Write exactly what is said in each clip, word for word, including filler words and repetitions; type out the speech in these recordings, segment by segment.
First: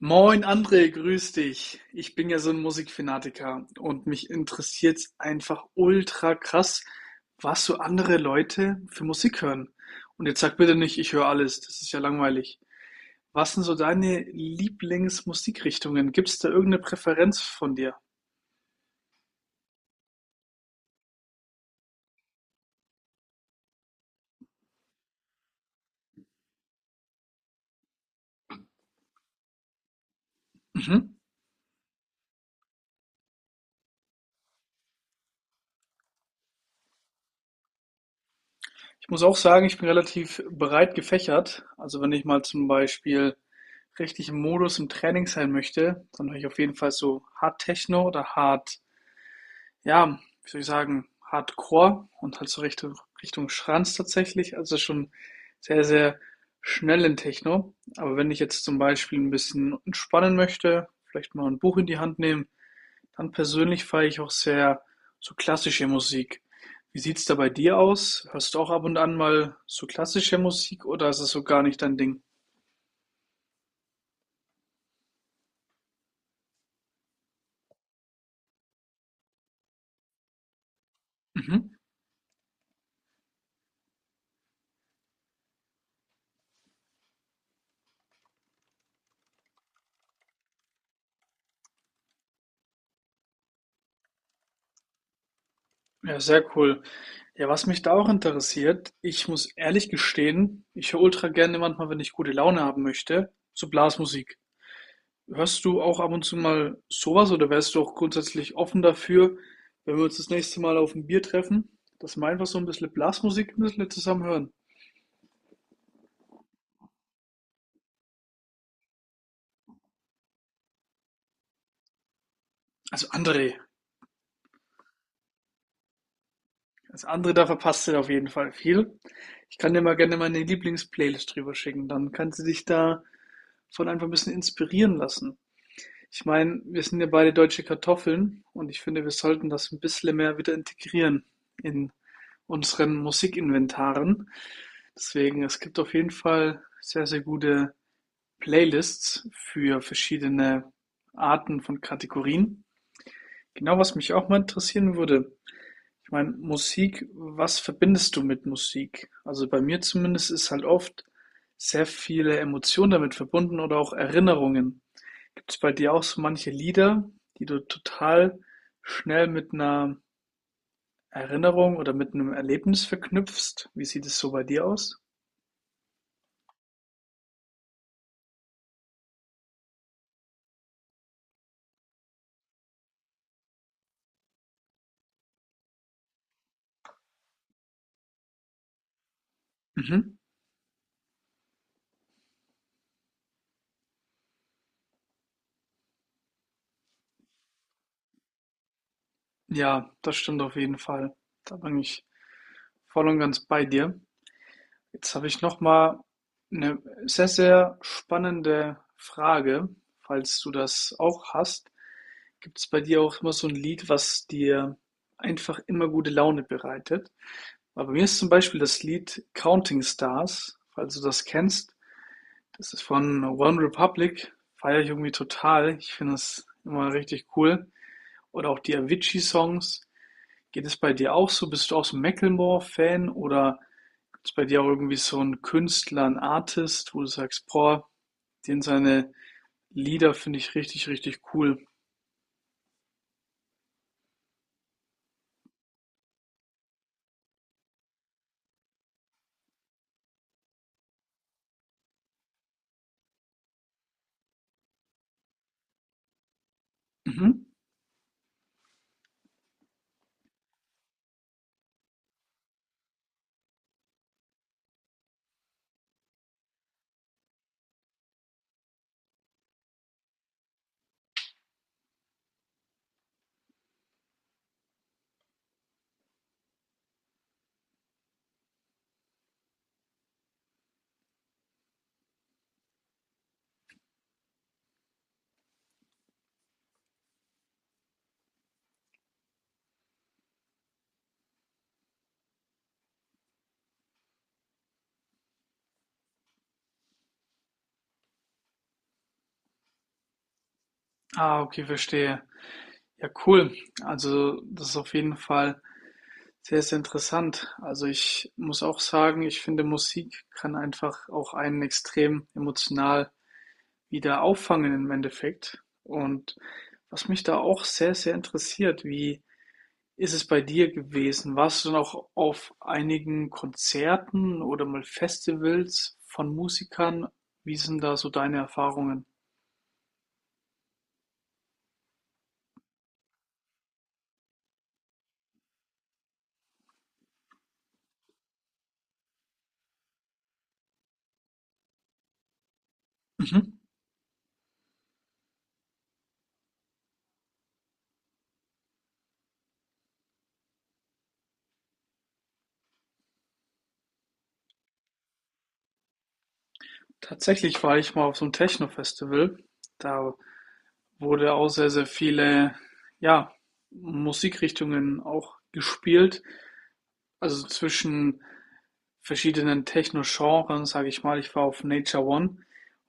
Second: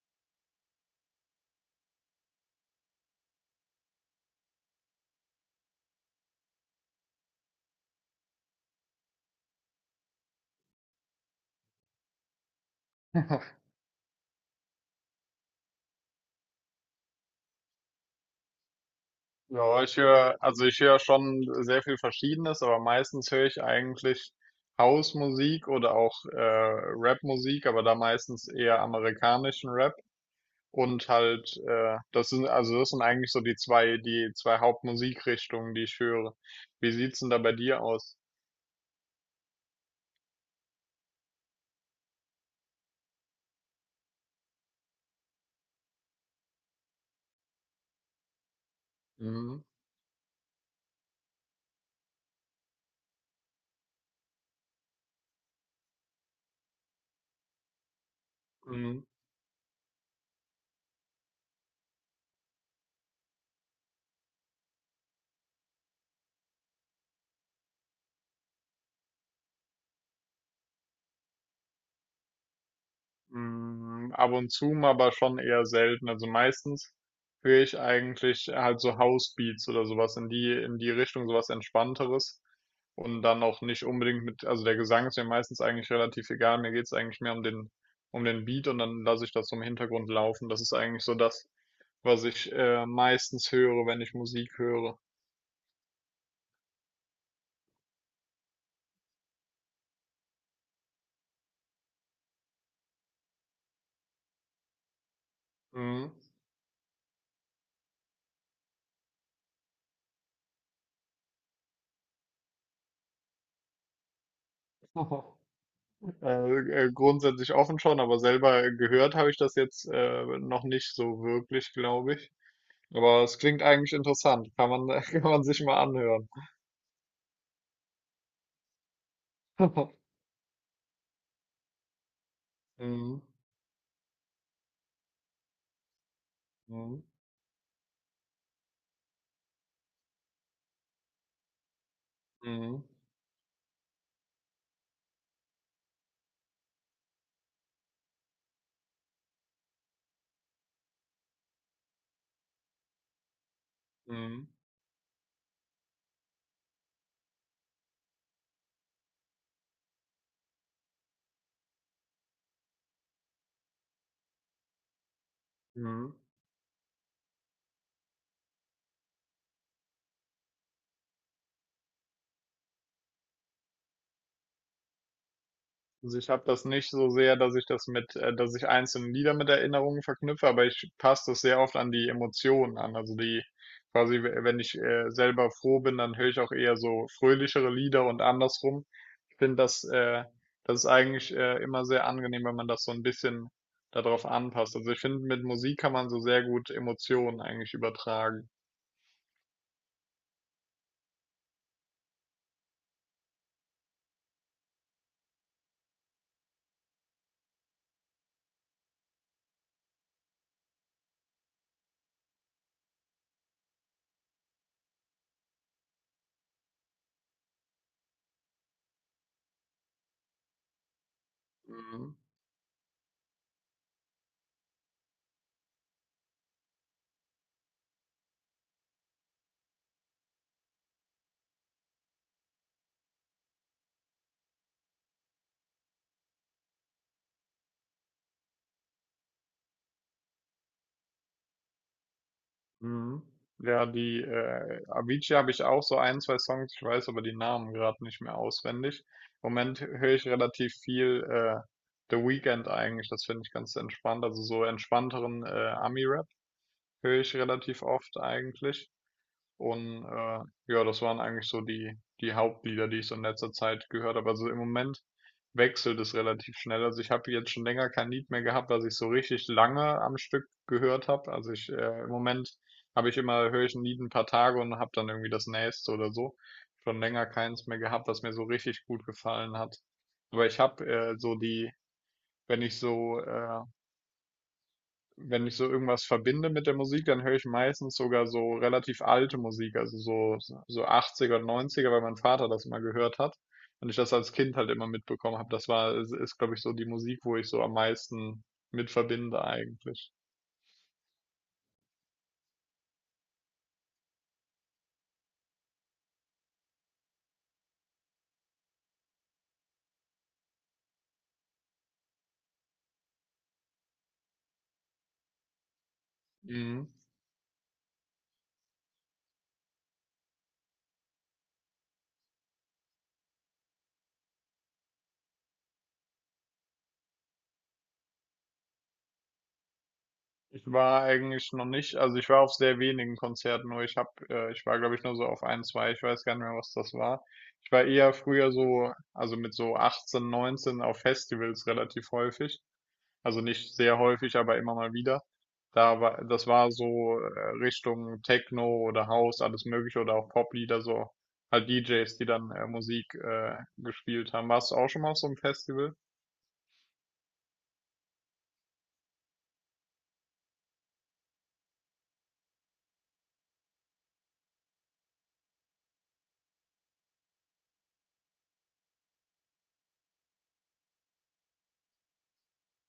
Moin André, grüß dich. Ich bin ja so ein Musikfanatiker und mich interessiert's einfach ultra krass, was so andere Leute für Musik hören. Und jetzt sag bitte nicht: „Ich höre alles“, das ist ja langweilig. Was sind so deine Lieblingsmusikrichtungen? Gibt's da irgendeine Präferenz von dir? Ja, ich höre, also ich höre schon sehr viel Verschiedenes, aber meistens höre ich eigentlich Housemusik oder auch äh, Rapmusik, aber da meistens eher amerikanischen Rap und Mhm. halt, äh, das sind, also das sind eigentlich so die zwei, die zwei Hauptmusikrichtungen, die ich höre. Wie sieht's denn da bei dir aus? Ich muss auch sagen, ich bin relativ breit gefächert. Also, wenn ich mal zum Beispiel richtig im Modus im Training sein möchte, dann höre ich auf jeden Fall so Hard Techno oder Hard. Mhm. Ja, wie soll ich sagen, Hardcore und halt so Richtung, Richtung Schranz tatsächlich. Also schon sehr, sehr schnellen Techno. Aber wenn ich jetzt zum Mhm. Beispiel ein bisschen entspannen möchte, vielleicht mal ein Buch in die Hand nehmen, dann persönlich feiere ich auch sehr so klassische Musik. Wie sieht's da bei dir aus? Hörst du auch ab und an mal so klassische Musik oder ist es so gar nicht dein Ding? Hm, ab und zu mal, aber schon eher selten. Also meistens höre ich eigentlich halt so Housebeats oder sowas in die, in die Richtung, sowas Mhm. Entspannteres. Und dann auch nicht unbedingt mit, also der Gesang ist mir meistens eigentlich relativ egal. Mir geht's eigentlich mehr um den, um den Beat und dann lasse ich das so im Hintergrund laufen. Das ist eigentlich so das, was ich äh, meistens höre, wenn ich Musik höre. Ja, sehr cool. Ja, was mich da auch interessiert, ich muss ehrlich gestehen, ich höre ultra gerne manchmal, wenn ich gute Laune haben möchte, so Blasmusik. Hörst du auch ab Mhm. und zu mal sowas oder wärst du auch grundsätzlich offen dafür, wenn wir uns das nächste Mal auf ein Bier treffen, dass wir einfach so ein bisschen Blasmusik ein bisschen zusammen hören? Äh, äh, grundsätzlich offen schon, aber selber gehört habe ich das jetzt äh, noch nicht so wirklich, glaube ich. Also Aber es André, klingt eigentlich interessant. Kann man, kann man sich mal anhören. also André, da verpasst du auf jeden Fall viel. Ich kann dir mal gerne meine Lieblingsplaylist drüber schicken, dann kannst du dich Mhm. davon einfach ein bisschen inspirieren lassen. Ich meine, wir sind Mhm. ja beide deutsche Kartoffeln und ich finde, wir sollten das ein bisschen mehr wieder integrieren in Mhm. unseren Musikinventaren. Deswegen, es gibt auf jeden Fall sehr, sehr gute Playlists für verschiedene Arten von Kategorien. Genau, was mich auch mal Mhm. interessieren würde. Ich meine, Musik, was verbindest du mit Musik? Also bei mir zumindest ist halt oft sehr viele Emotionen damit verbunden oder auch Erinnerungen. Gibt's bei dir auch Mhm. so manche Lieder, die du total schnell mit einer Erinnerung oder mit einem Erlebnis verknüpfst? Wie sieht es so bei dir aus? Also ich habe das nicht so sehr, dass ich das mit, äh, dass ich einzelne Lieder mit Erinnerungen verknüpfe, aber ich passe das sehr oft an die Emotionen an. Also die quasi, we- wenn ich äh, selber froh bin, dann höre ich auch eher so fröhlichere Lieder und andersrum. Finde das, Mhm. äh, das ist eigentlich äh, immer sehr angenehm, wenn man das so ein bisschen darauf anpasst. Also ich finde, mit Musik kann man so sehr gut Emotionen eigentlich übertragen. Ja, das stimmt auf jeden Fall. Da bin ich voll und ganz bei dir. Jetzt habe ich noch mal eine sehr, sehr spannende Frage, falls du das auch hast. Gibt es bei dir auch immer so ein Lied, was dir einfach immer gute Laune bereitet? Aber bei mir ist zum Beispiel das Lied „Counting Stars“, falls du das kennst. Mhm. Das ist von OneRepublic, feiere ich irgendwie total. Ich finde das immer richtig cool. Oder auch die Avicii-Songs. Geht es bei dir auch so? Bist du auch so 'n Macklemore-Fan oder gibt's bei dir auch irgendwie so 'n Künstler, 'n Artist, wo du sagst: „Boah, den seine Lieder finde ich richtig, richtig cool.“ Mhm. Ja, die äh, Avicii habe ich auch so ein, zwei Songs, ich weiß aber die Namen gerade nicht mehr auswendig. Im Moment höre ich relativ viel äh, The Weeknd eigentlich, das finde ich ganz entspannt. Also so entspannteren äh, Ami-Rap höre Mhm. ich relativ oft eigentlich. Und äh, ja, das waren eigentlich so die, die Hauptlieder, die ich so in letzter Zeit gehört habe. Also im Moment wechselt es relativ schnell. Also ich habe jetzt schon länger kein Lied mehr gehabt, was ich so richtig lange am Stück gehört habe. Also ich äh, im Moment habe ich immer, höre ich ein Lied ein paar Tage und habe dann irgendwie das nächste oder so. Schon länger keins mehr gehabt, was mir so richtig gut gefallen hat. Aber ich habe äh, so die, wenn ich so äh, wenn ich so irgendwas verbinde mit der Musik, dann höre ich meistens sogar so relativ alte Musik, also so, so achtziger und neunziger, weil mein Vater das immer gehört hat und ich das als Kind halt immer mitbekommen habe. Das war, ist, ist glaube ich, so die Musik, wo ich so am meisten mit verbinde eigentlich. Ah, okay, verstehe. Ja, cool. Also, das ist auf jeden Fall sehr, sehr interessant. Also ich muss auch sagen, ich finde, Musik kann einfach auch einen extrem emotional wieder auffangen im Endeffekt. Und Mhm. was mich da auch sehr, sehr interessiert, wie ist es bei dir gewesen? Warst du noch auf einigen Konzerten oder mal Festivals von Musikern? Wie sind da so deine Erfahrungen? Ich war eigentlich noch nicht, also ich war auf sehr wenigen Konzerten, nur ich habe, äh, ich war glaube ich nur so auf ein, zwei, ich weiß gar nicht mehr, was das war. Ich war eher früher so, also mit so achtzehn, neunzehn auf Festivals relativ häufig. Also Mhm. nicht sehr häufig, aber immer mal wieder. Da war, das war so äh, Richtung Techno oder House, alles Mögliche oder auch Poplieder, so halt D Js, die dann äh, Musik äh, gespielt haben. Warst du auch schon mal auf so einem Festival? Tatsächlich war ich mal auf so einem Techno-Festival. Da wurde auch sehr, sehr viele, ja, Musikrichtungen auch gespielt. Also zwischen verschiedenen Techno-Genren, sage ich mal. Ich war auf Nature One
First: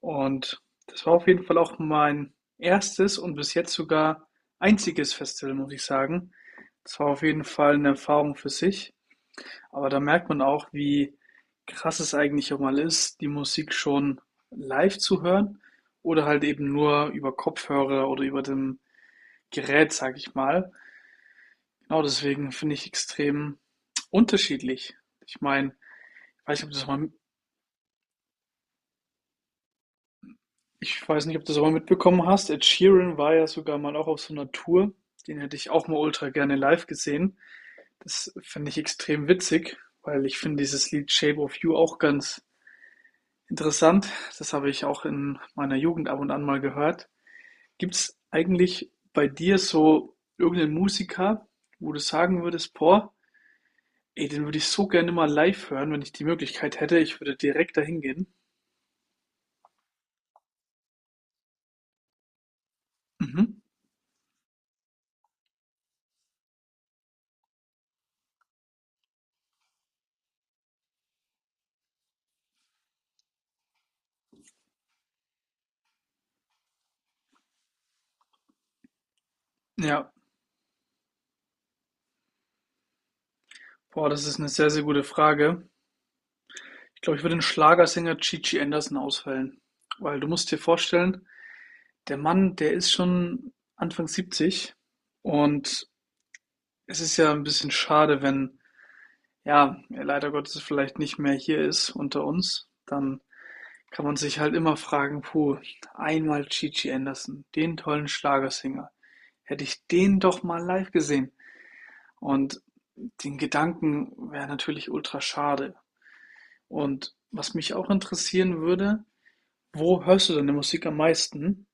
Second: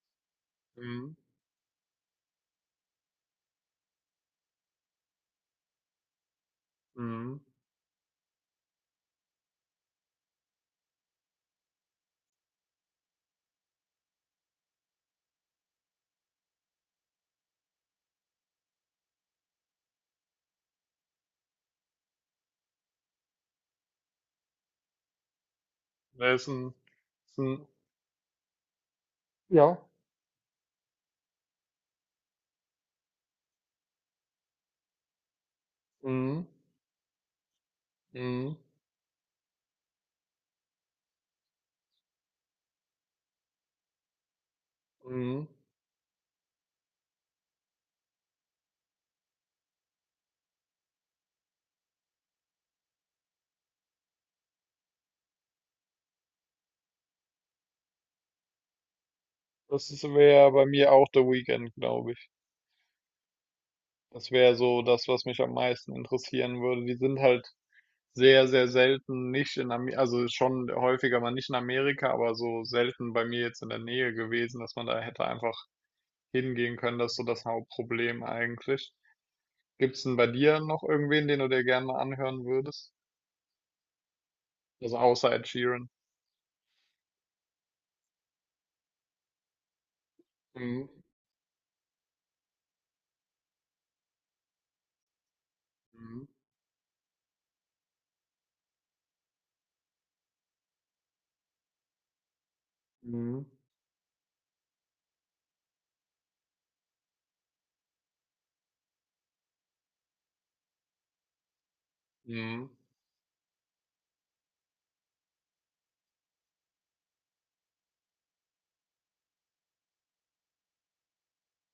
und das war Mhm. auf jeden Fall auch mein erstes und bis jetzt sogar einziges Festival, muss ich sagen. Das war auf Mhm. jeden Fall eine Erfahrung für sich. Aber da merkt man auch, wie krass es eigentlich auch mal ist, die Musik schon live zu hören oder halt eben nur über Kopfhörer oder über den gerät, sage ich mal. Genau deswegen finde ich extrem unterschiedlich. Ich meine, Das ich ist weiß nicht, ob ein, du das mal, ist ein ja. ich weiß nicht, ob du das mal mitbekommen hast. Ed Sheeran war ja sogar mal auch auf so einer Tour. Den hätte ich auch mal ultra Mhm. gerne live gesehen. Das Mhm. finde ich extrem witzig, weil ich finde dieses Lied Shape of You auch ganz interessant. Das habe ich auch in Mhm. meiner Jugend ab und an mal gehört. Gibt es eigentlich bei dir so irgendeinen Musiker, wo du sagen würdest, boah, ey, den würde ich so gerne mal live hören, wenn ich die Möglichkeit hätte. Ich würde direkt dahin gehen. Das wäre bei mir auch The Weeknd, glaube ich. Mhm. Das wäre so das, was mich am meisten interessieren würde. Die sind halt sehr, sehr selten nicht in Ame, also schon häufiger mal nicht in Amerika, aber so selten bei mir jetzt in der Nähe gewesen, dass man da hätte einfach hingehen können. Das ist so das Hauptproblem eigentlich. Gibt's Ja, denn bei dir noch irgendwen, den du dir gerne mal anhören würdest? boah, das ist eine sehr, sehr Also gute außer Ed Frage. Sheeran. Ich glaube, ich würde den Schlagersänger Gigi Anderson auswählen, weil du musst dir Mhm. vorstellen, der Mann, der ist schon Anfang siebzig und Mhm. es ist ja ein bisschen schade, wenn, ja, er leider Gottes vielleicht nicht mehr hier ist unter uns. Dann Mhm. kann man sich halt immer fragen, puh, einmal Gigi Anderson, den tollen Schlagersänger. Hätte ich den doch mal live gesehen. Und Mhm. den Gedanken wäre natürlich ultra schade. Und was mich auch interessieren würde, wo hörst du deine Musik am meisten?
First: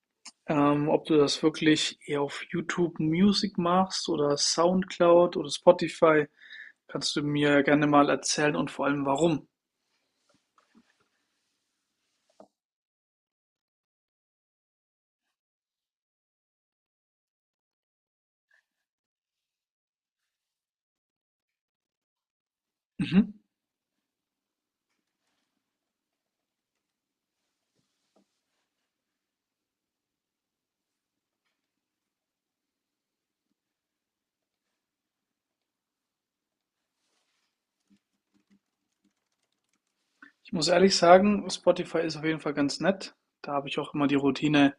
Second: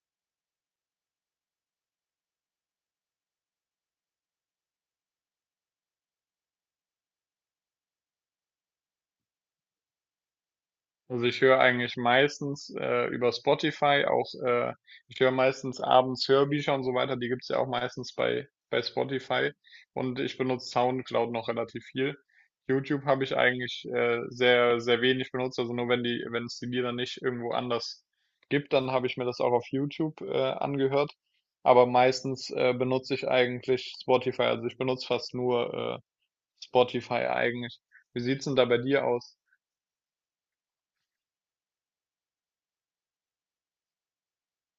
Ähm, ob du das wirklich eher auf YouTube Music machst oder SoundCloud oder Spotify, kannst du mir gerne mal erzählen und vor allem warum. Also ich höre eigentlich meistens äh, über Spotify auch, äh, ich höre meistens abends Hörbücher und so weiter, die gibt's ja auch meistens bei, bei Spotify und ich benutze SoundCloud noch relativ viel. YouTube habe Mhm. ich eigentlich äh, sehr, sehr wenig benutzt, also nur wenn die, wenn es die Lieder nicht irgendwo anders gibt, dann habe ich mir das auch auf YouTube äh, angehört. Aber meistens äh, benutze ich eigentlich Spotify, also ich benutze fast nur äh, Spotify eigentlich. Wie sieht's denn da bei dir aus? Ich muss ehrlich sagen, Spotify ist auf jeden Fall ganz nett. Da habe ich auch immer die Routine,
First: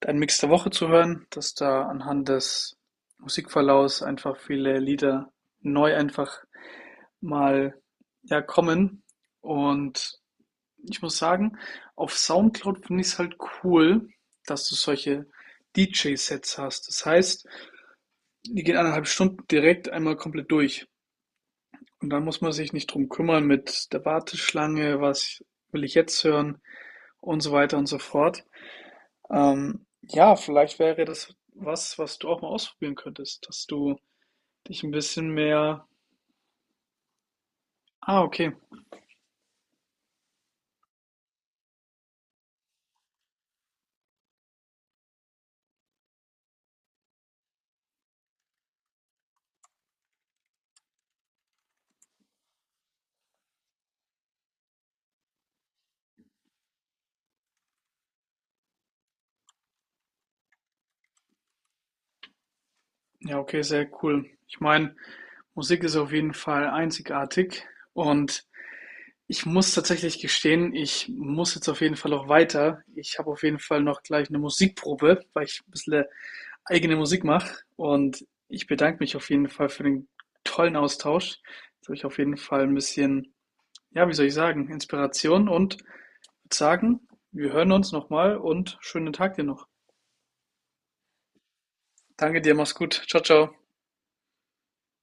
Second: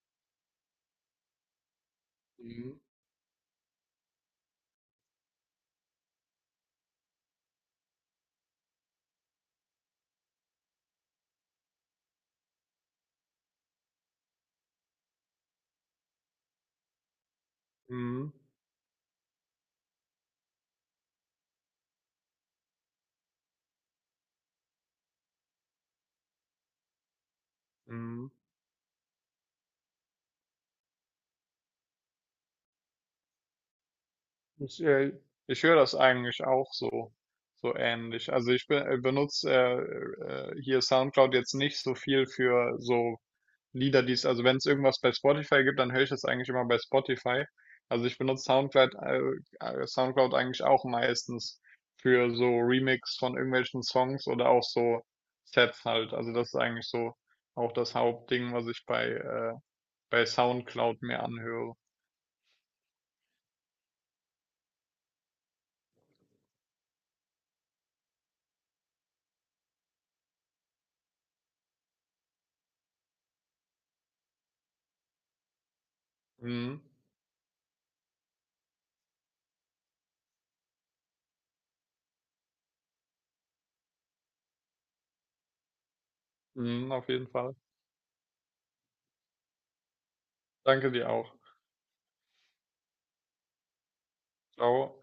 deinen Mix der Woche zu hören, dass da anhand Mhm. des Musikverlaufs einfach viele Lieder neu einfach mal, ja, kommen. Und ich muss sagen, auf Soundcloud finde ich es halt cool, dass du solche D J-Sets hast. Das heißt, Mhm. die gehen eineinhalb Stunden direkt einmal komplett durch. Und dann muss man sich nicht drum kümmern mit der Warteschlange, was will ich jetzt hören und so weiter und so Mhm. fort. Ähm, ja, vielleicht wäre das was, was du auch mal ausprobieren könntest, dass du Ich, dich ein äh, bisschen Ich höre mehr. das eigentlich auch so, so Ah, ähnlich. okay. Also ich be- äh, benutze äh, äh, hier SoundCloud jetzt nicht so viel für so Lieder, die es, also wenn es irgendwas bei Spotify gibt, dann höre ich das eigentlich immer bei Spotify. Also ich benutze SoundCloud, äh, äh, SoundCloud eigentlich auch meistens für so Remix von irgendwelchen Songs oder auch so Sets halt. Also das ist eigentlich so auch das Hauptding, was ich bei, äh, bei SoundCloud mir anhöre. Ja, okay, sehr cool. Ich meine, Musik ist auf jeden Fall einzigartig und ich muss tatsächlich gestehen, ich muss jetzt auf jeden Fall auch weiter. Ich habe auf jeden Fall noch gleich eine Musikprobe, weil ich ein bisschen Mhm. eigene Musik mache und ich bedanke mich auf jeden Fall für den tollen Austausch. Jetzt habe ich auf jeden Fall ein bisschen, ja, wie soll ich sagen, Inspiration und würde Mhm, sagen, auf jeden wir Fall. hören uns nochmal und schönen Tag dir noch. Danke dir auch. Danke dir, mach's gut. Ciao, ciao. Ciao.